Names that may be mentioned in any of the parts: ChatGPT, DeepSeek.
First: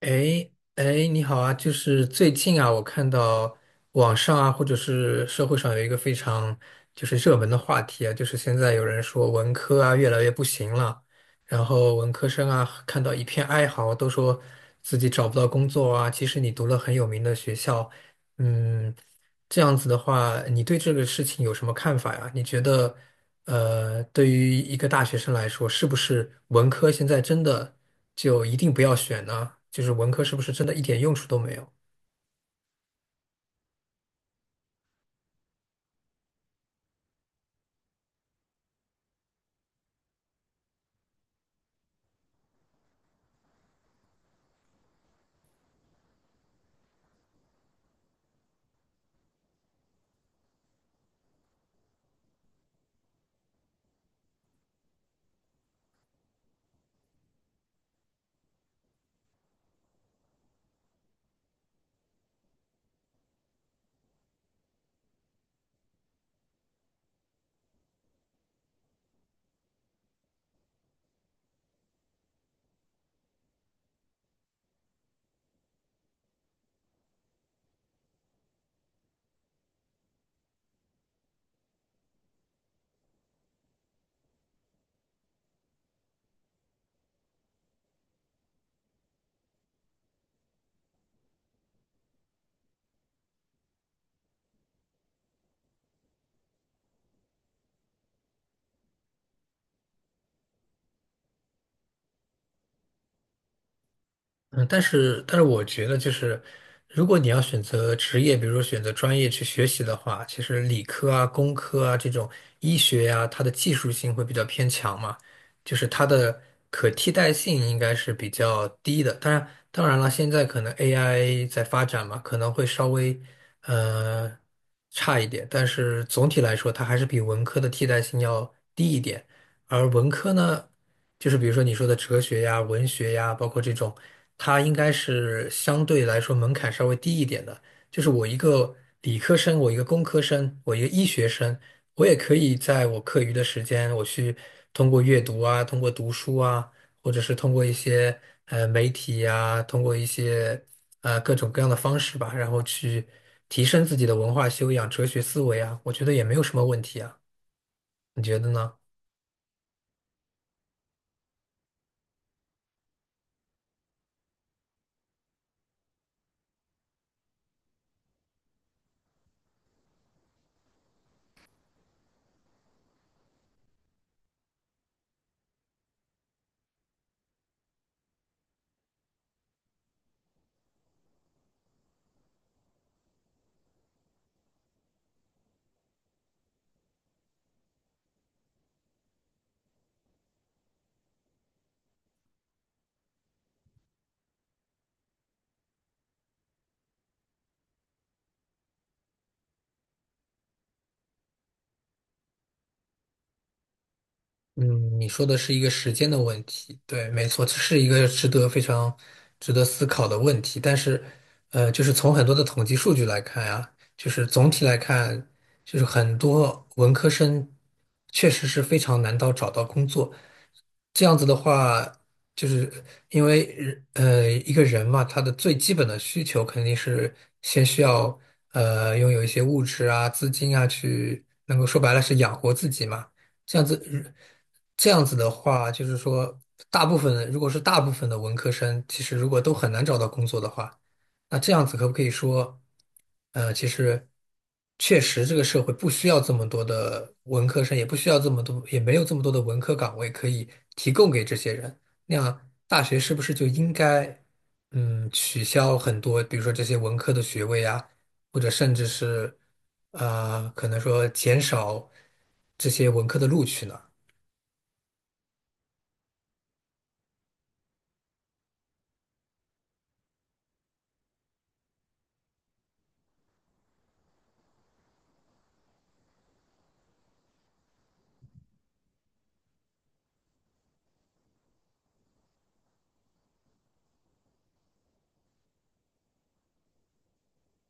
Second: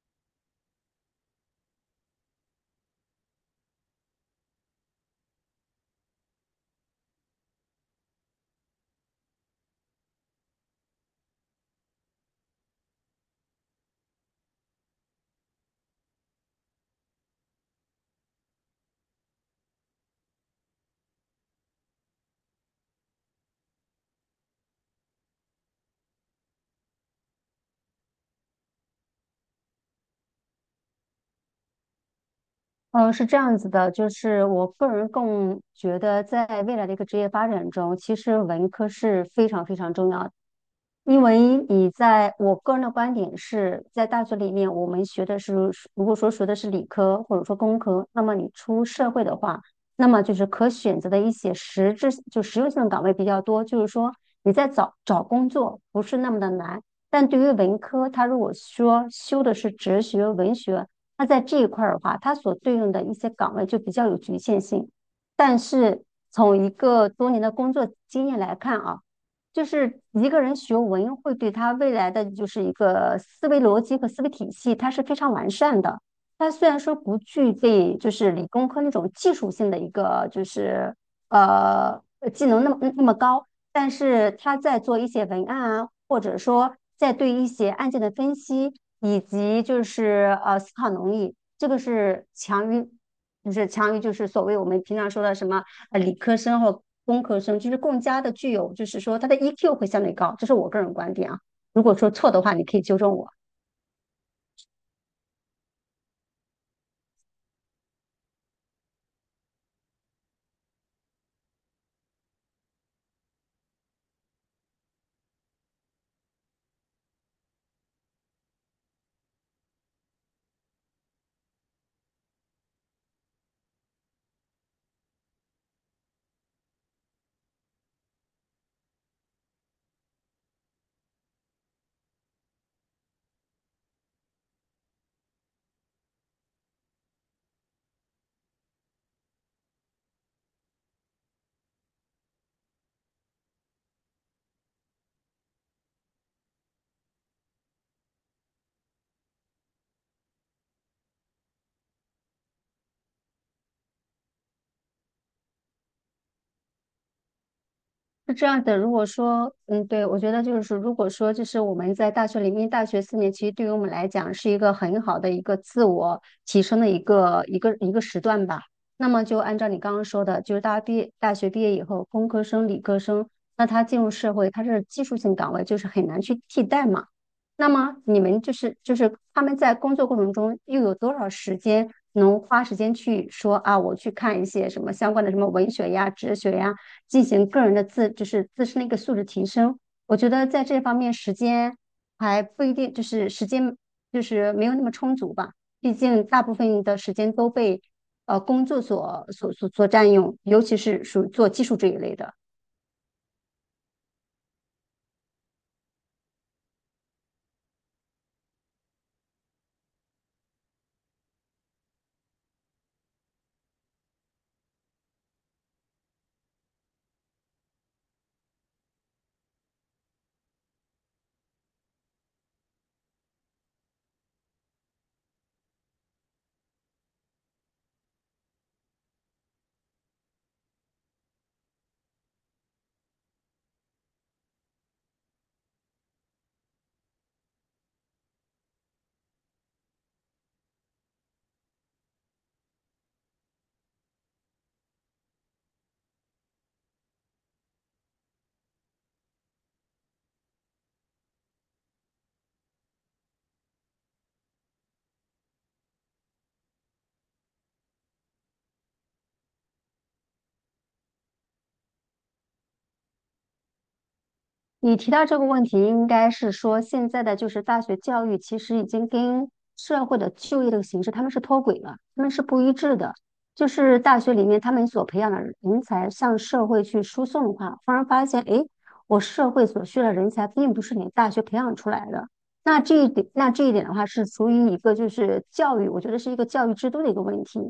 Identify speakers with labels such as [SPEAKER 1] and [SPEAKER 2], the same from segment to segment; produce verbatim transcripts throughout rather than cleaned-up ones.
[SPEAKER 1] 哎哎，你好啊！就是最近啊，我看到网上啊，或者是社会上有一个非常就是热门的话题啊，就是现在有人说文科啊越来越不行了，然后文科生啊看到一片哀嚎，都说自己找不到工作啊。其实你读了很有名的学校，嗯，这样子的话，你对这个事情有什么看法呀？你觉得，呃，对于一个大学生来说，是不是文科现在真的就一定不要选呢？就是文科是不是真的一点用处都没有？
[SPEAKER 2] 呃，是这样子的，就是我个人更觉得，在未来的一个职业发展中，其实文科是非常非常重要。因为你在我个人的观点是在大学里面，我们学的是，如果说学的是理科或者说工科，那么你出社会的话，那么就是可选择的一些实质就实用性的岗位比较多，就是说你在找找工作不是那么的难。但对于文科，它如果说修的是哲学、文学，那在这一块儿的话，它所对应的一些岗位就比较有局限性。但是从一个多年的工作经验来看啊。就是一个人学文会对他未来的就是一个思维逻辑和思维体系，它是非常完善的。他虽然说不具备就是理工科那种技术性的一个就是呃呃技能那么那么高，但是他在做一些文案啊，或者说在对一些案件的分析，以及就是呃思考能力，这个是强于，就是强于就是所谓我们平常说的什么。呃理科生或工科生，就是更加的具有，就是说他的 E Q 会相对高，这是我个人观点啊。如果说错的话，你可以纠正我。
[SPEAKER 1] 嗯，但是但是我觉得就是，如果你要选择职业，比如说选择专业去学习的话，其实理科啊、工科啊这种医学呀、它的技术性会比较偏强嘛，就是它的可替代性应该是比较低的。当然，当然了，现在可能 A I 在发展嘛，可能会稍微呃差一点，但是总体来说，它还是比文科的替代性要低一点。而文科呢？就是比如说你说的哲学呀、文学呀，包括这种，它应该是相对来说门槛稍微低一点的。就是我一个理科生，我一个工科生，我一个医学生，我也可以在我课余的时间，我去通过阅读啊，通过读书啊，或者是通过一些呃媒体呀、通过一些呃各种各样的方式吧，然后去提升自己的文化修养、哲学思维啊，我觉得也没有什么问题啊，你
[SPEAKER 2] 是
[SPEAKER 1] 觉
[SPEAKER 2] 这
[SPEAKER 1] 得
[SPEAKER 2] 样
[SPEAKER 1] 呢？
[SPEAKER 2] 的，如果说，嗯，对，我觉得就是说，如果说就是我们在大学里面，大学四年其实对于我们来讲是一个很好的一个自我提升的一个一个一个时段吧。那么就按照你刚刚说的，就是大家毕业大学毕业以后，工科生、理科生，那他进入社会，他是技术性岗位，就是很难去替代嘛。那么你们就是就是他们在工作过程中又有多少时间能花时间去说啊，我去看一些什么相关的什么文学呀、哲学呀？进行个人的自，就是自身的一个素质提升。我觉得在这方面时间还不一定，就是时间就是没有那么充足吧。毕竟大部分的时间都被呃工作所所所所占用，尤其是属于做技术这一类的。
[SPEAKER 1] 嗯，你说的是一个时间的问题，对，没错，这是一个值得非常值得思考的问题。但是，呃，就是从很多的统计数据来看啊，就是总体来看，就是很多文科生确实是非常难到找到工作。这样子的话，就是因为人呃一个人嘛，他的最基本的需求肯定是先需要呃拥有一些物质啊、资金啊，去能够说白了是养活自己嘛。这样子，这样子的话，就是说，大部分如果是大部分的文科生，其实如果都很难找到工作的话，那这样子可不可以说，呃，其实确实这个社会不需要这么多的文科生，也不需要这么多，也没有这么多的文科岗位可以提供给这些人。那样，大学是不是就应该，嗯，取消很多，比如说这些文科的学位啊？或者甚至是呃，可能说减少这些文科的录取呢？
[SPEAKER 2] 你提到这个问题，应该是说现在的就是大学教育其实已经跟社会的就业这个形势他们是脱轨了，他们是不一致的。就是大学里面他们所培养的人才向社会去输送的话，忽然发现，诶，我社会所需的人才并不是你大学培养出来的。那这一点，那这一点的话是属于一个就是教育，我觉得是一个教育制度的一个问题。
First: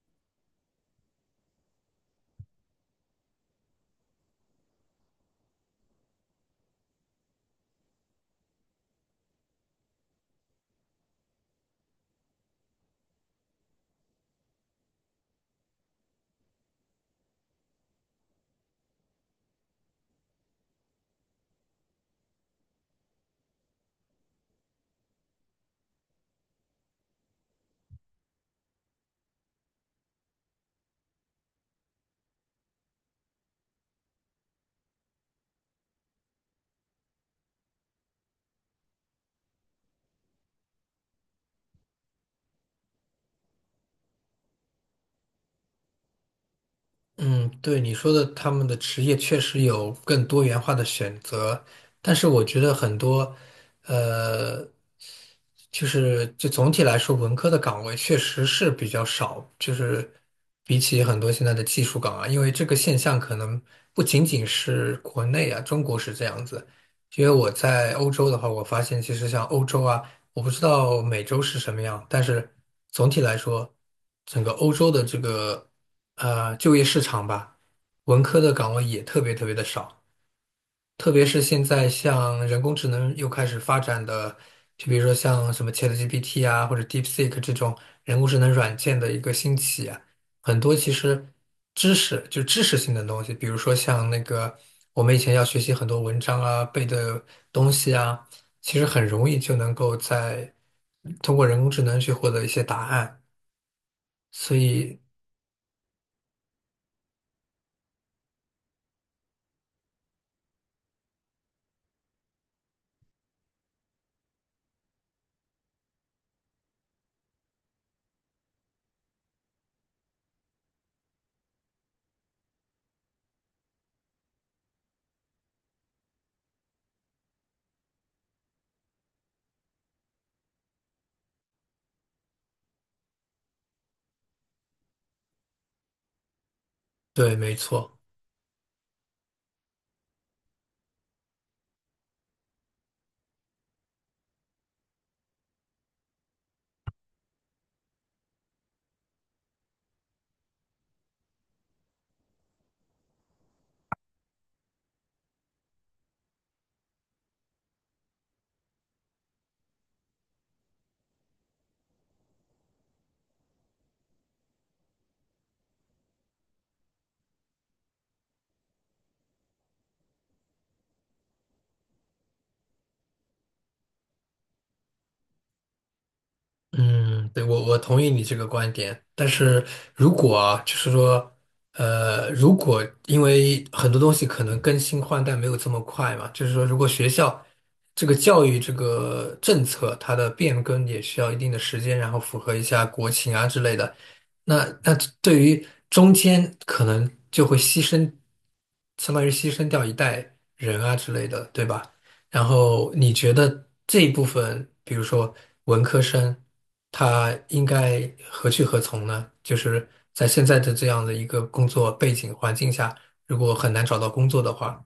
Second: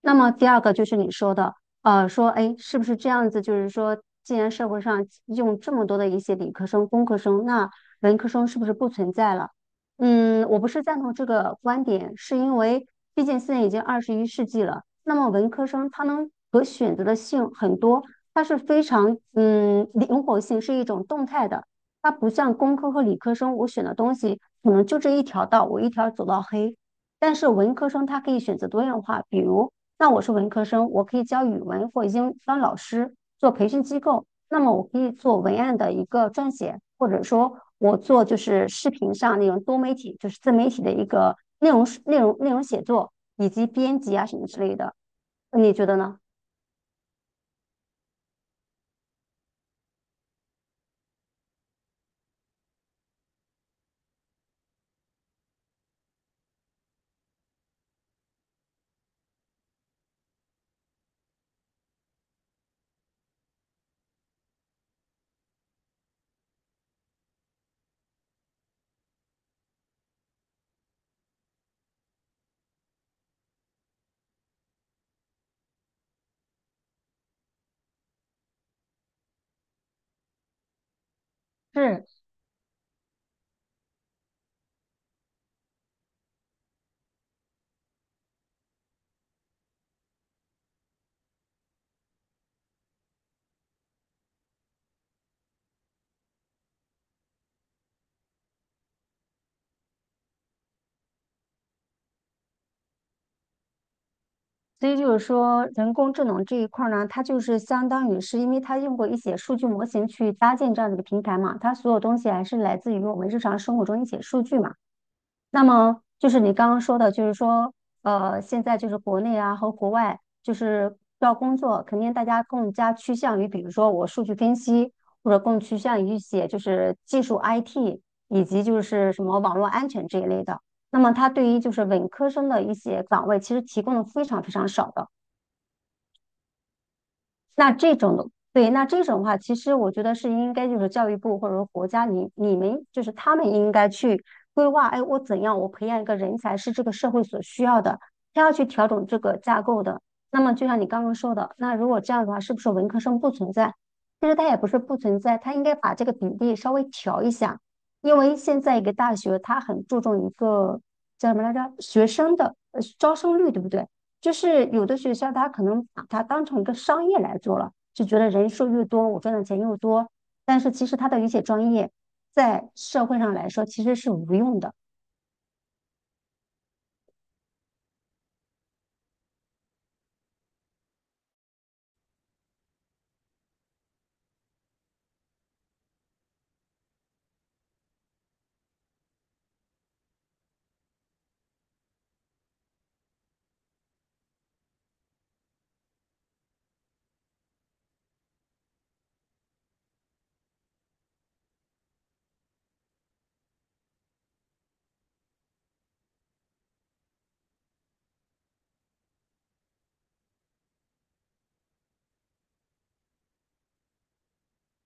[SPEAKER 2] 那么第二个就是你说的。呃，说，哎，是不是这样子？就是说，既然社会上用这么多的一些理科生、工科生，那文科生是不是不存在了？嗯，我不是赞同这个观点，是因为毕竟现在已经二十一世纪了，那么文科生他能可选择的性很多，它是非常嗯灵活性是一种动态的，它不像工科和理科生，我选的东西可能就这一条道，我一条走到黑。但是文科生他可以选择多样化，比如那我是文科生，我可以教语文，或英经当老师，做培训机构，那么我可以做文案的一个撰写，或者说我做就是视频上那种多媒体，就是自媒体的一个内容内容内容写作以及编辑啊什么之类的，你觉得呢？
[SPEAKER 1] 嗯，对你说的，他们的职业确实有更多元化的选择，但是我觉得很多，呃。就是就总体来说，文科的岗位确实是比较少，就是比起很多现在的技术岗啊，因为这个现象可能不仅仅是国内啊，中国是这样子。因为我在欧洲的话，我发现其实像欧洲啊，我不知道美洲是什么样，但是总体来说，整个欧洲的这个呃就业市场吧，文科的岗位也特别特别的少。特别是现在
[SPEAKER 2] 是，
[SPEAKER 1] 像人工智能又开始发展的，就比如说像什么 ChatGPT 啊，或者 DeepSeek 这种人工智能软件的一个兴起啊，很多其实知识就知识性的东西，比如说像那个我们以前要学习很多文章啊、背的东西啊，其实很容易就能够在通过人工智能去获得一些答案。所
[SPEAKER 2] 所以
[SPEAKER 1] 以，
[SPEAKER 2] 就是说，人工智能这一块儿呢，它就是相当于是因为它用过一些数据模型去搭建这样的一个平台嘛，它所有东西还是来自于我们日常生活中一些数据嘛。那么就是你刚刚说的，就是说，呃，现在就是国内啊和国外，就是要工作，肯定大家更加趋向于，比如说我数据分析，或者更趋向于一些就是技术 I T，以及就是什么网络安全这一类的。那么它对于就是文科生的一些岗位，其实提供的非常非常少的。
[SPEAKER 1] 对，没
[SPEAKER 2] 那
[SPEAKER 1] 错。
[SPEAKER 2] 这种的，对，那这种的话，其实我觉得是应该就是教育部或者说国家，你你们就是他们应该去规划，哎，我怎样我培养一个人才是这个社会所需要的，他要去调整这个架构的。那么就像你刚刚说的，那如果这样的话，是不是文科生不存在？其实他也不是不存在，他应该把这个比例稍微调一下，因为现在一个大学它很注重一个叫什么来着，学生的呃招生率，对不对？就是有的学校他可能把它当成一个商业来做了，就觉得人数越多，我赚的钱又多。但是其实他的一些专业在社会上来说其实是无用的，
[SPEAKER 1] 嗯，对，我我同意你这个观点，但是如果啊，就是说，呃，如果因为很多东西可能更新换代没有这么快嘛，就是说，如果学校这个教育这个政策它的变更也需要一定的时间，然后符合一下国情啊之类的，那那对于中间可能就会牺牲，相当于牺牲掉一代人啊之类的，对吧？然后你觉得这一部分，比如说文科生，他应该何去何从呢？就是在现在的这样的一个工作背景环境下，如果很难找到工作的话，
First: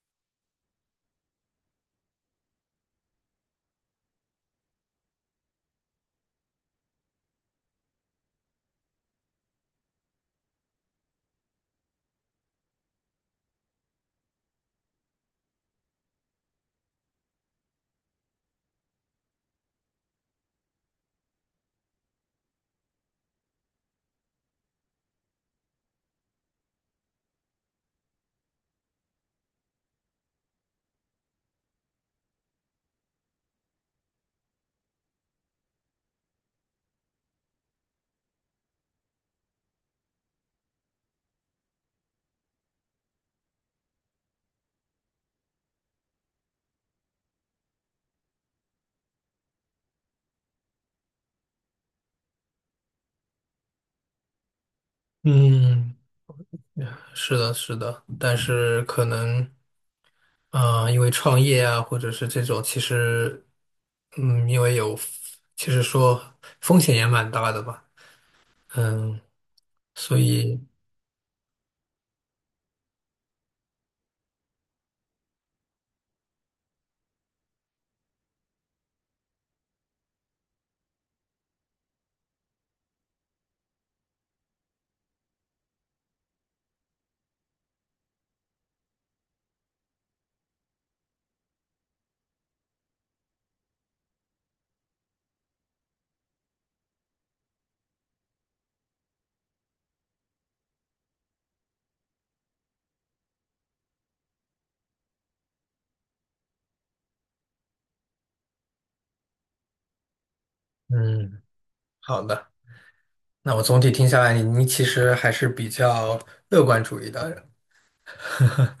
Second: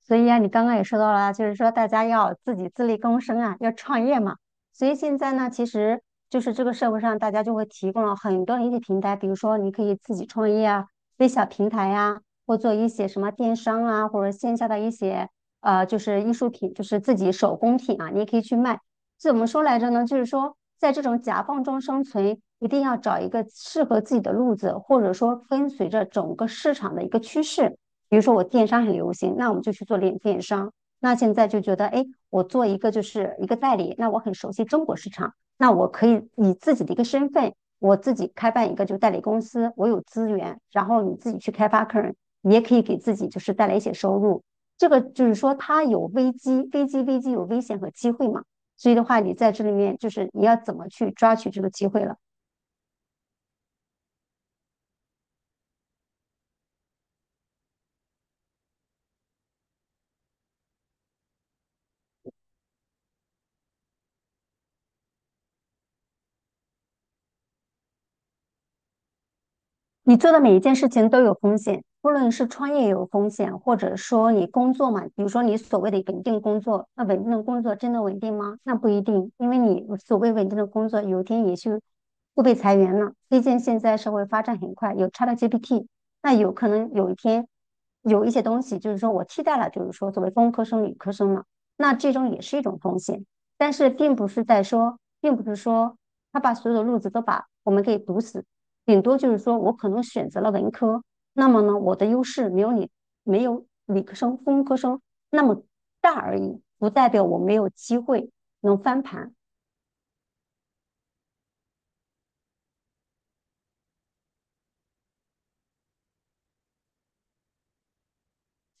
[SPEAKER 2] 所以啊，你刚刚也说到了啊，就是说大家要自己自力更生啊，要创业嘛。所以现在呢，其实就是这个社会上大家就会提供了很多的一些平台，比如说你可以自己创业啊，微小平台呀、或做一些什么电商啊，或者线下的一些呃，就是艺术品，就是自己手工品啊，你也可以去卖。怎么说来着呢？就是说在这种夹缝中生存，一定要找一个适合自己的路子，或者说跟随着整个市场的一个趋势。比如说我电商很流行，那我们就去做电电商。那现在就觉得，哎，我做一个就是一个代理，那我很熟悉中国市场，那我可以以自己的一个身份，我自己开办一个就代理公司，我有资源，然后你自己去开发客人，你也可以给自己就是带来一些收入。这个就是说，它有危机，危机，危机有危险和机会嘛。所以的话，你在这里面就是你要怎么去抓取这个机会了。
[SPEAKER 1] 嗯，是的，是的，但是可能，啊、因为创业啊，或者是这种，其实，嗯，因为有，其实说风险也蛮大的吧，嗯，
[SPEAKER 2] 你
[SPEAKER 1] 所
[SPEAKER 2] 做的每
[SPEAKER 1] 以，
[SPEAKER 2] 一件事情都有风险，不论是创业有风险，或者说你工作嘛，比如说你所谓的稳定工作，那稳定的工作真的稳定吗？那不一定，因为你所谓稳定的工作，有一天也是会被裁员了。毕竟现在社会发展很快，有 ChatGPT，那有可能有一天有一些东西就是说我替代了，就是说作为工科生、理科生了，那这种也是一种风险，但是并不是在说，并不是说他把所有的路子都把我们给堵死。顶多就是说我可能选择了文科，那么呢，我的优势没有你没有理科生、工科生那么大而已，不代表我没有机会能翻盘
[SPEAKER 1] 嗯，好的。那我总体听下来，你你其实还是比较乐观主义的人，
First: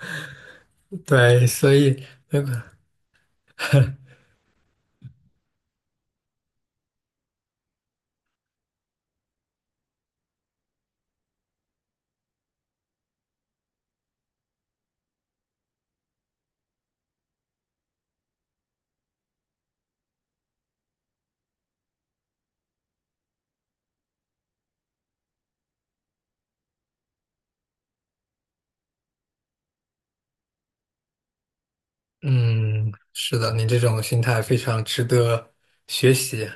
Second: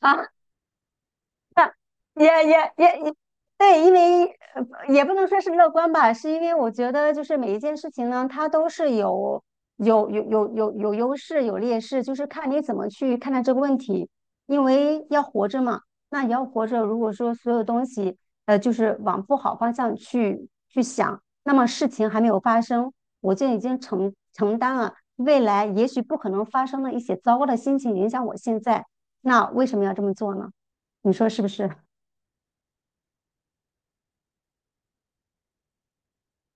[SPEAKER 2] 啊。
[SPEAKER 1] 对，所以
[SPEAKER 2] 也
[SPEAKER 1] 那个
[SPEAKER 2] 也也也，对，因为呃也不能说是乐观吧，是因为我觉得就是每一件事情呢，它都是有有有有有有优势有劣势，就是看你怎么去看待这个问题。因为要活着嘛，那你要活着，如果说所有东西呃就是往不好方向去去想，那么事情还没有发生，我就已经承承担了未来也许不可能发生的一些糟糕的心情影响我现在，那为什么要这么做呢？你说是不是？
[SPEAKER 1] 嗯，是的，你这种心态非常值得学习。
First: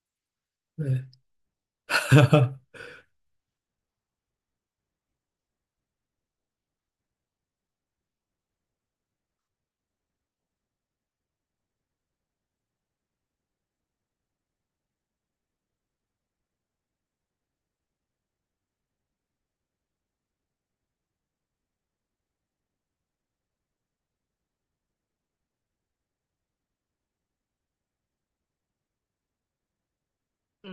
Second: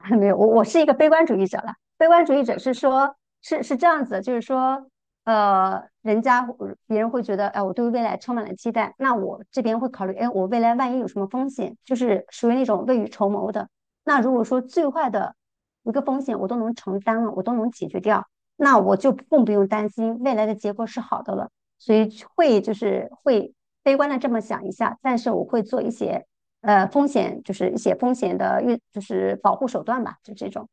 [SPEAKER 2] 没有，我我是一个
[SPEAKER 1] 对，
[SPEAKER 2] 悲观主义者了。悲观主义者 是说，是是这样子的就是说，呃，人家别人会觉得，哎、我对未来充满了期待，那我这边会考虑，哎，我未来万一有什么风险，就是属于那种未雨绸缪的。那如果说最坏的一个风险我都能承担了，我都能解决掉，那我就更不用担心未来的结果是好的了。所以会就是会悲观的这么想一下，但是我会做一些呃风险，就是一些风险的预，就是保护手段吧，就这种。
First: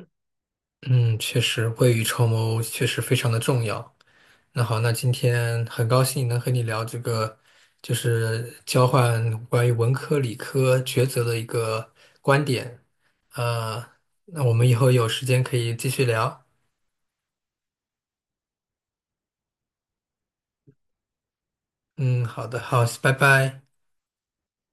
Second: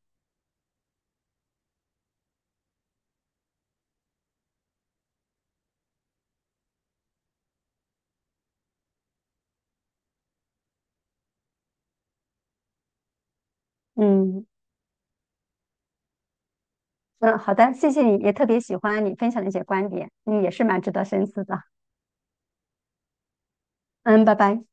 [SPEAKER 1] 嗯，确实，未雨绸缪确实非常的重要。那好，那今天很高兴能和你聊这个，就是交换关于文科理科抉择的一个观点。呃，那
[SPEAKER 2] 嗯
[SPEAKER 1] 我们以后有时间可以继续聊。
[SPEAKER 2] 嗯，好的，谢谢你，也特别喜欢你分享的一些观点，嗯，也是蛮值得深思的。
[SPEAKER 1] 嗯，好的，好，拜拜。
[SPEAKER 2] 嗯，拜拜。